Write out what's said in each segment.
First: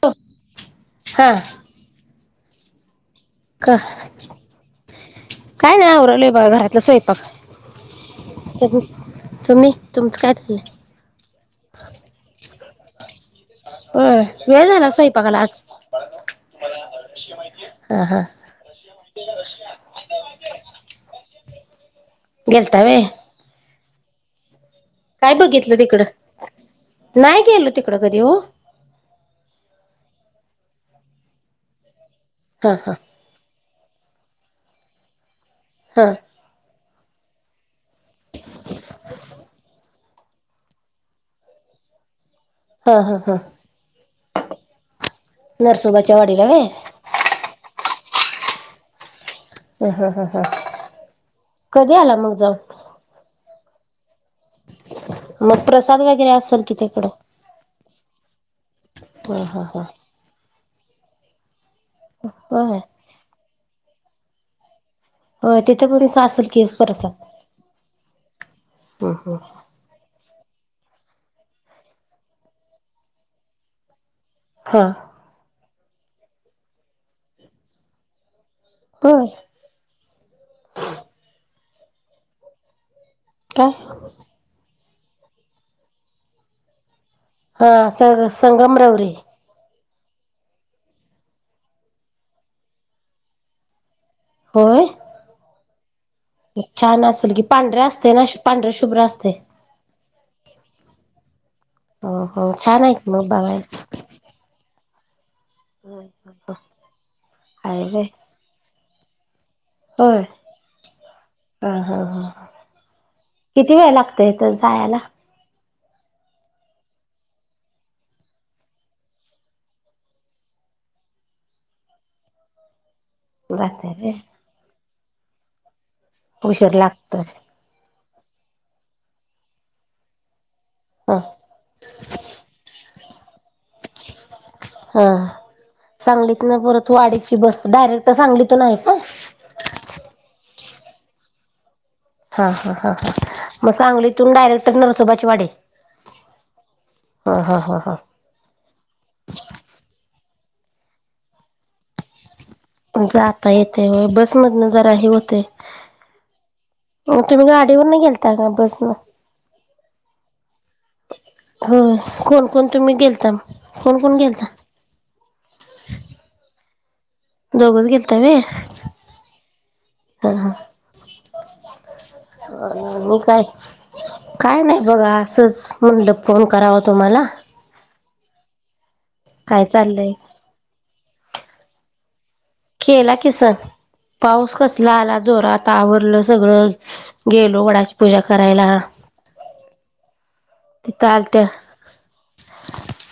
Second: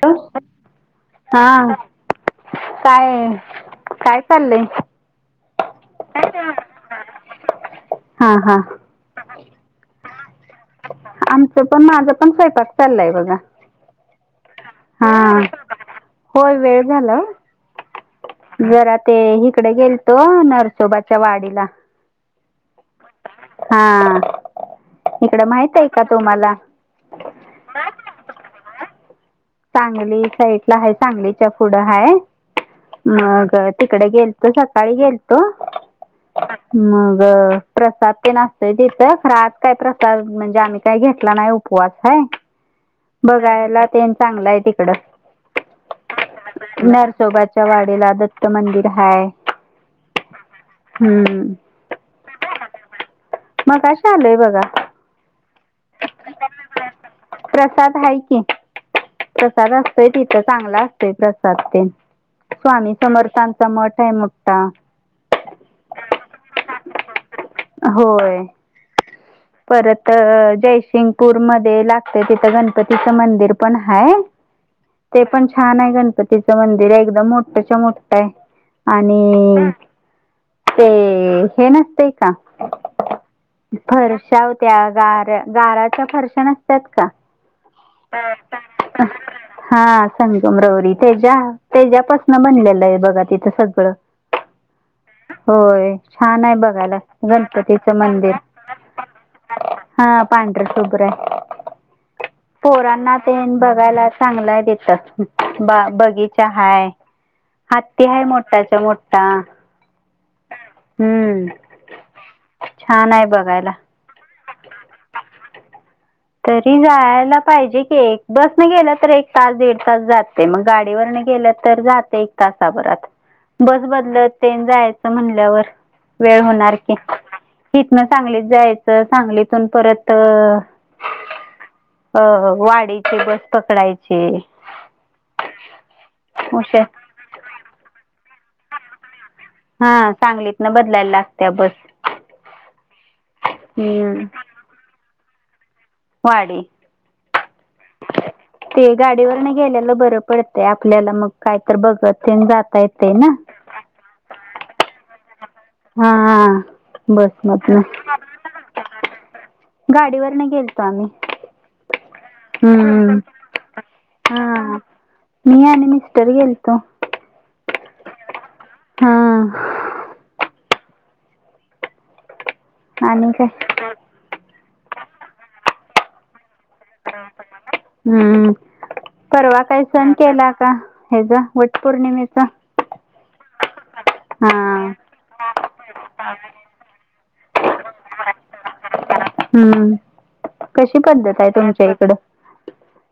ह हा का? का काय नाही आरले बघ घरातलं स्वयंपाक हा हा तुम्ही तुमचं काय झालंय. आमचं पण माझा पण स्वयंपाक चाललाय बघा. अ वेळ झाला हा सोयपाकला आज होय वेळ झाला हो. हा हा जरा ते इिकडे गेलतो नरसोबाच्या वाडीला गेलतवे हा. काय इकडं माहित बघितलं आहे का तिकडं तुम्हाला नाही गेलो तिकड कधी हो. ांगली साईड आहे सांगलीच्या फुड ह हा हा मग तिकडे गेलतो सकाळी गेल तो हा [inaudible] मग प्रसाद तेन असतोय तिथं आज काय प्रसाद म्हणजे आम्ही काही घेतला नाही उपवास ह हा हा हा बघायला त्यां चांगला आहे तिकड नरसोबाच्या वाडीला व्हय नरसोबाच्या वाडीला त मंदिर आहे. ह ह ह ह कधी आला मग जाऊन मघाशी आलोय बघा. मग प्रसाद वगैरे असेल कि तीकडं? प्रसाद हाय की प्रसाद असतोय तिथं चांगला असतोय प्रसाद तेन होय स्वामी समर्थांचा मठ मठ आहे मोठा. होय तिथे पण आसल की परसाद. होय परत जयसिंगपूर मध्ये लागतंय तिथं गणपतीच मंदिर पण हाय. हा ते पण छान आहे गणपतीचं मंदिर आहे एकदम मोठ्यच्या मोठं आहे. होय आणि ते हे नसतेय का? काय? फरशा त्या गार गाराच्या फरश्या नसतात का? हां स संगमरवरी. हा संगमरवरी तेच्या तेच्यापासन बनलेलं आहे बघा तिथं सगळं. होय? होय छान आहे बघायला छान असेल की पांढरे गणपतीच असते ना मंदिर. पांढरे शुभ्र असते हां पांढर शुभ्र आहे. ह ह छान आहे की पोरांना मग तेन बघाय बघायला चांगल आहे तिथं थ बगीचा हाय आहे व्हय हत्ती हाय मोठाच्या मोठा. होय हम्म हां हां हां छान आहे बघायला किती वेळ लागत. तंय तर जायला? तरी जायला पाहिजे की बस न गेलं तर एक तास दीड तास जातंय मग गाडीवरन गेल तर जातंय एक तासाभरात बस जातय व्हय बदलत तेन जायच म्हणल्यावर. वेळ उशीर होणार की लागतोय इथन सांगलीत जायचं सांगलीतून परत ह अ वाडीची बस. पकडायची हां सांगलीत न उशा परत वाडीची बस डायरेक्ट सांगलीत तून आहे काय? न बदलायला लागत्या बस. हां हां हां हां मग हम्म, सांगलीतून डायरेक्ट नरसोबाची वाडी. वाडी हा हा हा हा ते गाडीवरन गेलेलं बरं. पडतंय आपल्याला मग काय तर बघत. तेन जाता येतंय ना जाता येतेय होय बसमधन जरा हे होतंय. हा तुम्ही बसमधनं गाडीवरन गेलता का बसन? गाडीवरन गेलतो आम्ही. हो कोण कोण तुम्ही हम्म, गेलता कोण कोण गेलता? हा मी आणि मिस्टर गेलतो. दोघच गेलता होय हा हां हां. अ म काय? काय नाही. बघा असंच म्हणलं फोन कराव तुम्हाला. हम्म परवा काय काही सण चाललंय केला का हेचा वट पौर्णिमेचा? केला की सण. हा पाऊस कसला आला जोरात आवरलं सगळं गेलो वडाची पूजा करायला. हम्म कशी तिथं पद्धत आलत्या आहे तुमच्या इकडं?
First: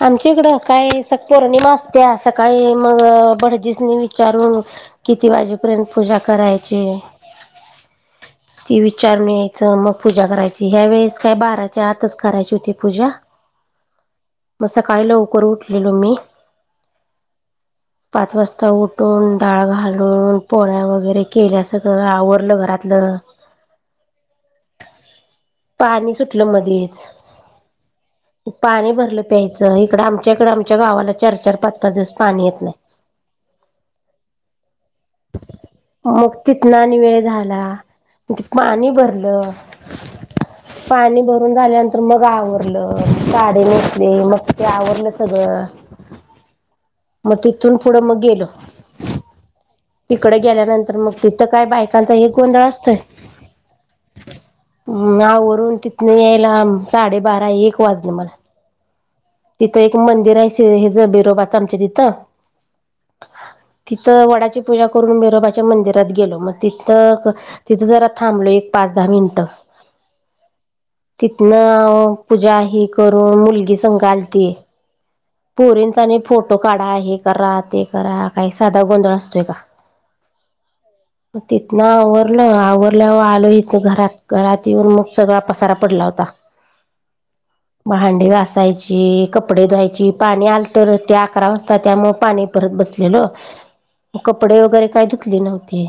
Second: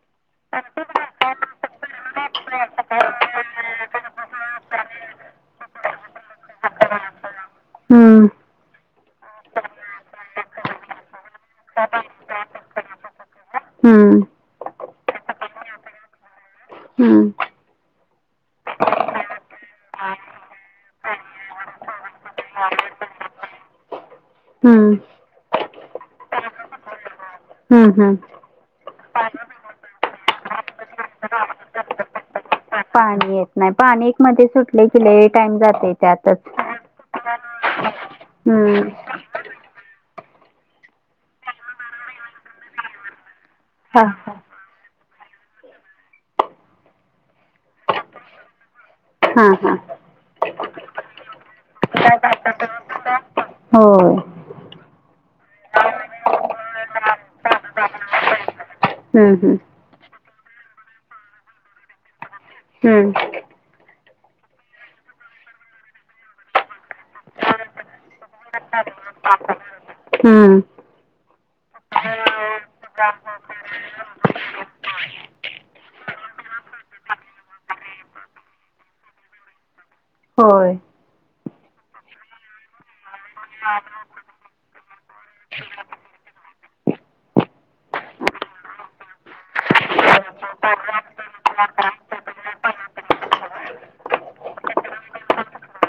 आमच्या इकडं काही स पौर्णिमा असते सकाळी मग भटजीसनी विचारून. किती वाजेपर्यंत पूजा करायची. हम्म. ती विचारून यायचं मग पूजा करायची ह्या वेळेस काय बाराच्या आतच करायची होती पूजा. हम्म. म सकाळी ल उवकर उठलेलो मी. [unintelligible] पाच वाजता उठून डाळ घालून पोळ्या वगैरे केल्या सगळं आवरलं घरातलं. हम्म पाणी सुटलं मध्येच. हम्म हम्म पाणी भरलं. प्यायचं इकडं आमच्या इकडे आमच्या गावाला चार चार पाच पाच दिवस पाणी येत. नाही पाणी येत नाही पाणी मध्ये सुटले किले टाइम जाते मग त्यातच तिथनं आणि वेळ हम्म पाणी भरलं. [inaudible] पाणी भरून झाल्यानंतर मग आवरलं साडी नेसली मग ते आवरलं सगळं. ह मग तिथून पुढं मग गेलो हा हा. तिकडे गेल्यानंतर मग तिथं काय बायकांचा एक गोंधळ असतोय. हो. हम् आवरून तिथन यायला साडेबारा एक वाजलं मला. हम्म हम्म तिथं एक मंदिर आहे हे ज बिरोबाच आमच्या तिथं. ह. तिथं वडाची पूजा करून बिरोबाच्या मंदिरात गेलो मग तिथं तिथं जरा थांबलो एक. पाच दहा मिनटं. हम्म. तिथन पूजा ही करून मुलगी संघ आलती. पोरींचा आणि फोटो काढा हे करा ते करा काही साधा गोंधळ असतोय का. होय. तिथन आवरलं आवरल्यावर आलो इथ घरात घरात येऊन मग सगळा पसारा पडला होता. ह भांडी घासायची. ज कपडे धुवायची पाणी आल तर त्या अकरा वाजता त्यामु पाणी परत बसलेल. मग कपडे वगैरे काय धुतले नव्हती.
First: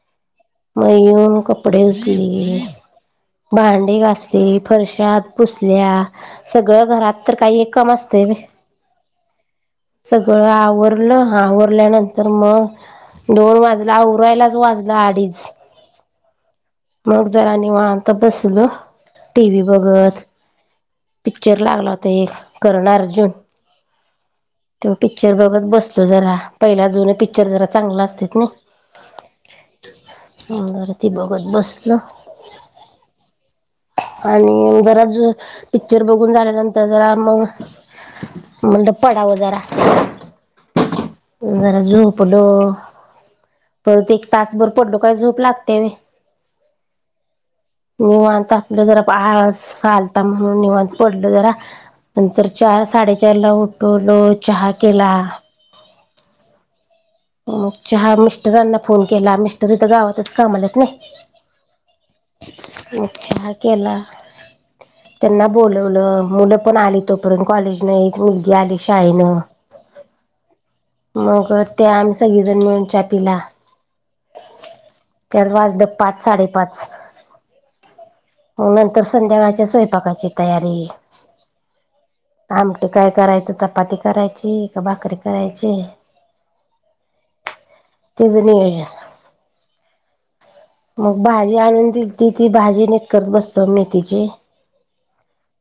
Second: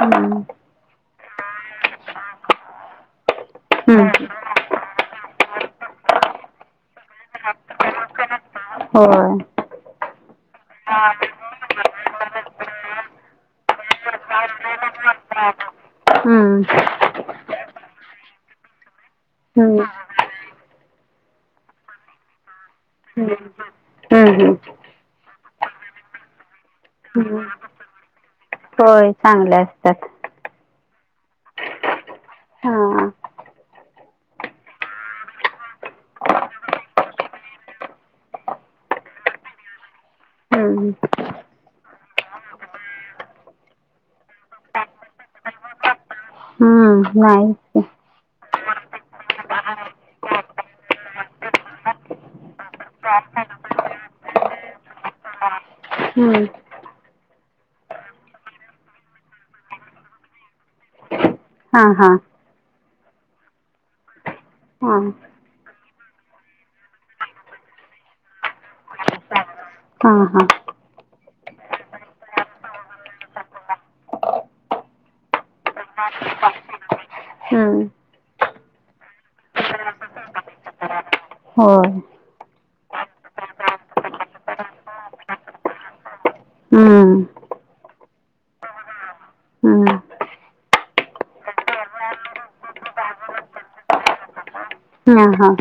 हम्म मयेऊन कपडे धुतली. भांडी हम्म घासली फरशात पुसल्या सग. सगळं घरात तर काही एक काम असतय व्हय. होय. सगळं आवरलं आवरल्यानंतर मग. दोन वाजला उरायलाच वाजलं अडीच. हम्म मग जरा निवात तर बसल टी व्ही हम्म बघत. पिक्चर लागला होता एक करन अर्जुन. हम्म हम्म. तेव्हा पिक्चर बघत बसतो जरा पहिला जुन पिक्चर जरा चांगला असते ना. होय चांगले असतात. ती बघत बसलो हा. आणि जरा पिक्चर बघून झाल्यानंतर जरा मग म्हणलं पडावं जरा हम्म जरा झोपलो. परत एक तासभर पडलो काय झोप लागते व्हय हम नाही. निवांत जरा प आळस आलता म्हणून निवांत. पडलो जरा, नंतर चार साडेचार ला उठवल चहा केला. हम्म. चहा, मिस्टरांना फोन केला मिस्टर तर गावातच कामालात नाही. हा हा. मग चहा केला. हा. त्यांना बोलवलं मुलं पण आली तोपर्यंत कॉलेज नाही मुलगी आली शाळेनं. हा. हा मग ते आम्ही सगळी जण मिळून च्या पिला. त्यात वाजलं पाच साडेपाच. हम्म. मग नंतर संध्याकाळच्या स्वयंपाकाची तयारी. होय आमटी काय करायचं चपाती करायची का भाकरी करायची. हम्म तेच नियोजन हम् मग भाजी आणून दिली त ती भाजी निट करत बसतो मेथीची. हम हा.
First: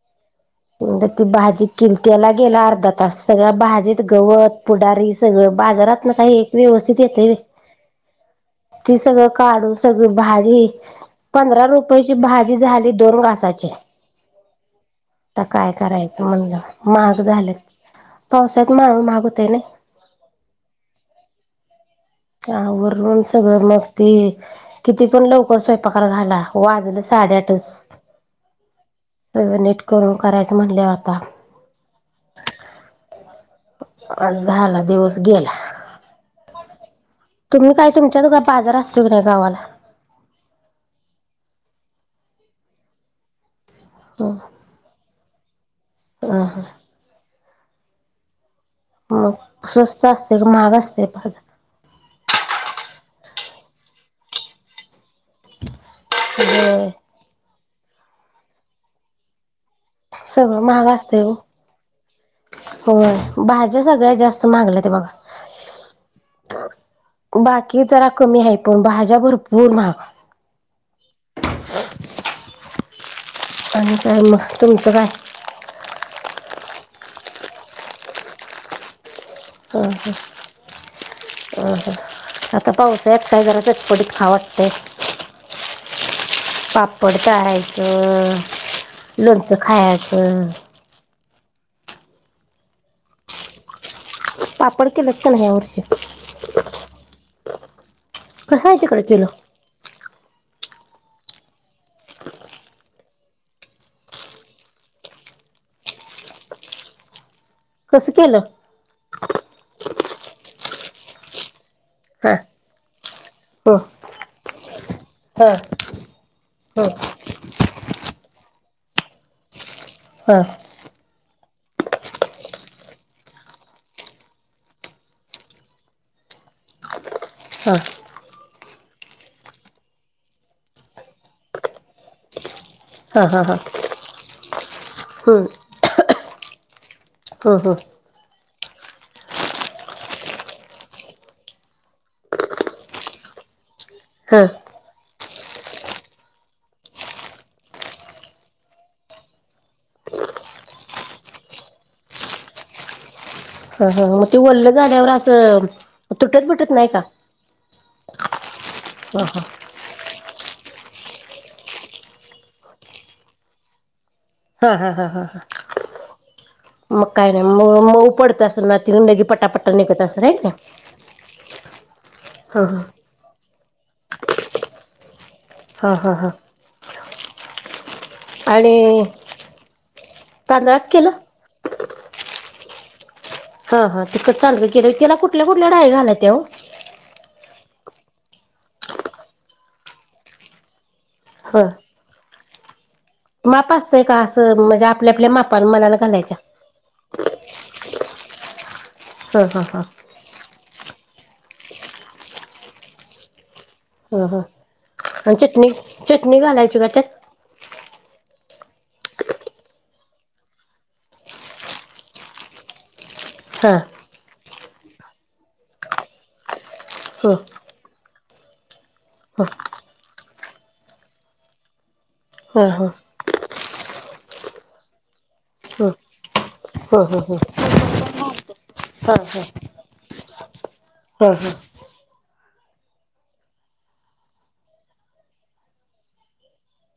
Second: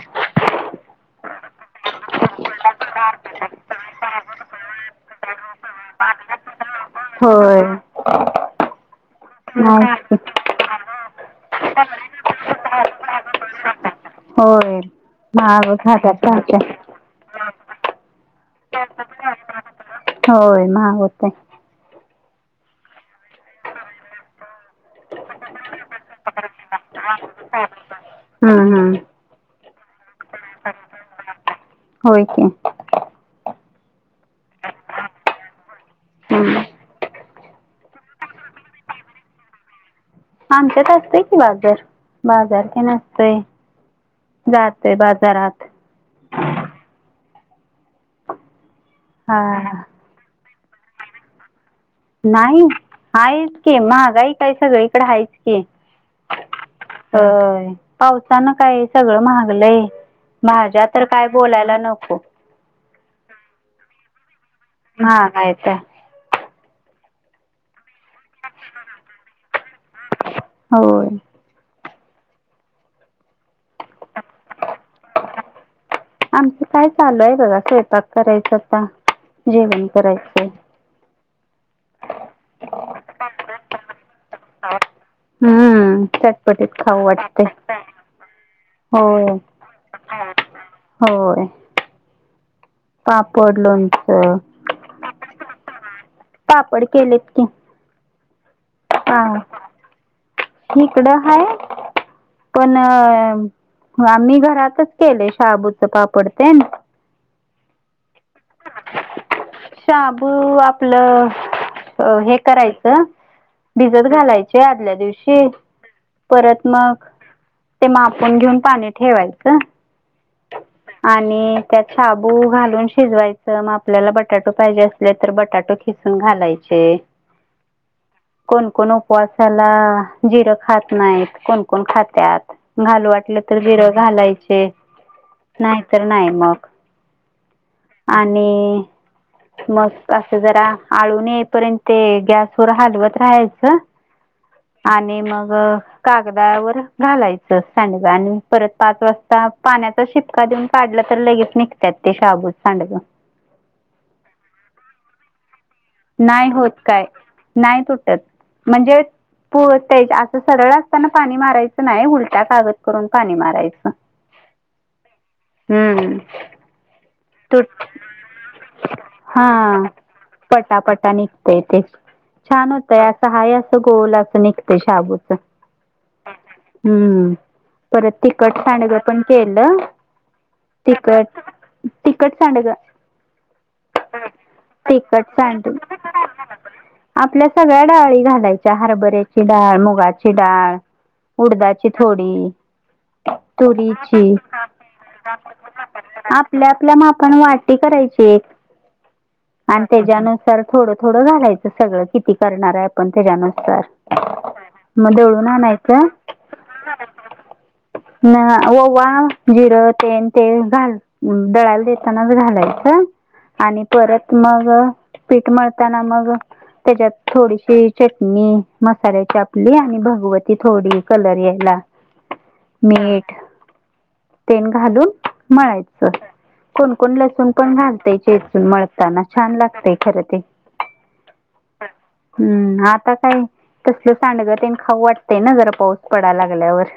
म्हण ती भाजी किर्तीला गेला अर्धा तास सगळ्या भाजीत गवत, पुडारी सगळ. बाजारात ना काही एक व्यवस्थित येत व्हय होय ते सगळं काढू सगळ नाहीच की भारी पंधरा रुपयाची भाजी झाली दोन घासाची.. होय आता महाग काय होत करायचं राहत्यात म्हणलं भाज्या महाग झालंत. पावसात माळू महाग होतय नाय. होय महाग होतय. आवरून सगळं मग ते किती पण लवकर स्वयंपाक घाला वाजलं साडे आठ च हम् सगळ नीट करून करायचं म्हटल्यावर आता होय की. आ झाला दिवस गेला हम्म तुम्ही काय तुमच्या दुघा बाजार असतो की नाही गावाला आमच्यात असतय की बाजार बाजार क नसतय जातय बाजार. जरात ह हा म हा स्वस्त असते क महाग असते बाजा नाही आहेच क महागाई काय सगळीकडे हायेच पावसानं काय सगळ महाग सगळं माझ्या महाग तर असते काय बोलायला नको. होय भाज्या सगळ्यात जास्त मगल्या ते बघा. महागाय त्या बाकी जरा कमी आहे पण भाज्या भरपूर महाग होय ह आणि काय मग, तुमचं काय? आमचं काय चालूय बघा स्वयंपाक करायच आता, जेवण करायचंय. अ आता पाऊसळ्यात काय जरा चटपटीत खाऊ वाटतंय. हम्म चटपटीत खाऊ पापड वाटतंय तारायचं. होय लोणचं खायचं. होय पापड लोणच. लक्षण हरचे पापड केलेत की कस आहे तिकडे केलं. इिकडं हा पण आम्ही घरातच केले शाबूच पापड ते ना. कसं केलं. शाबू आपलं अ हां हे करायचं हो भिजत घालायचे आदल्या दिवशी हां परत हो मग ते मा आपण घेऊन पाणी ठेवायचं हां आणि त्यात शाबू घालून शिजवायचं मग आपल्याला बटाटो पाहिजे असले तर बटाटो खिचून घालायचे. ते. हा. कोणकण उपवासाला जिरं खात नाहीत कोणकण खात्यात घालू हां वाटलं हां तर हां जिर घालायचे. हं नाही तर नाही मग हं हं आणि मस् असं जरा आळूनून येईपर्यंत गॅसवर हलवत राहायचं. आणि मग कागदावर घालायचं सांडग आणि परत पाच वाजता पाण्याचा शिपका देऊन काढला तर लगेच निघतात ते शाबूज सांडग. हा हा मग ते वरलं झाल्यावर असं. तुटत नाही होत बिटत का काय नाही तुटत म्हणजे हां पोळतय. सरळ असताना पाणी मारायचं नाही उलट्या कागद करून पाणी मारायचं. [unintelligible] हम्म काय नाही तू मग मऊ पडत असेल ना तरंदगी पटापट्टा हा निघत असेल आहे ना. पटापटा निघतय ते हां छान हां होतय असं हाय असं गोल असं निघत शाबूच हा हा हा. हम्म. परत तिखट सडग पण केल तांदळात केलं तिखट तिकट सांडग हां हां तिखट चांगलं केलं क त्याला कुठल्या सांगत कुठल्या डाळी घालायच्या हो आपल्या सगळ्या डाळी घालायच्या हरभऱ्याची डाळ मुगाची डाळ ह उडदाची थोडी माप असतंय का तुरीची असं म्हणजे आपल्या आपल्या मापान मनान घालायच्या. आप वाटी करायची ह ह ह आणि त्याच्यानुसारथोड थोडं घालायचं सगळं किती करणार आहे आपण त्याच्यान ह ह आणि चटणी आणायचं चटणी घालायची का ते ना ववा जिरं तेन ते घाल. दळाल देतानाच घालायचं हा आणि परत मग पीठ मळताना मग त्याच्यात ह थोडीशी चटणी मसाल्या ह चापली आणि भगवती थोडी कलर यायला. ह ह ह ह मीठ तेन घालून ह मळायचं कोण कोण लसूण पण घालतय चेचून मळताना छान लागतय खरं ते हा हा. हम्म आता काय? तसलं सांडगं तेन खाऊ वाटते ना जरा पाऊस पडा लागल्यावर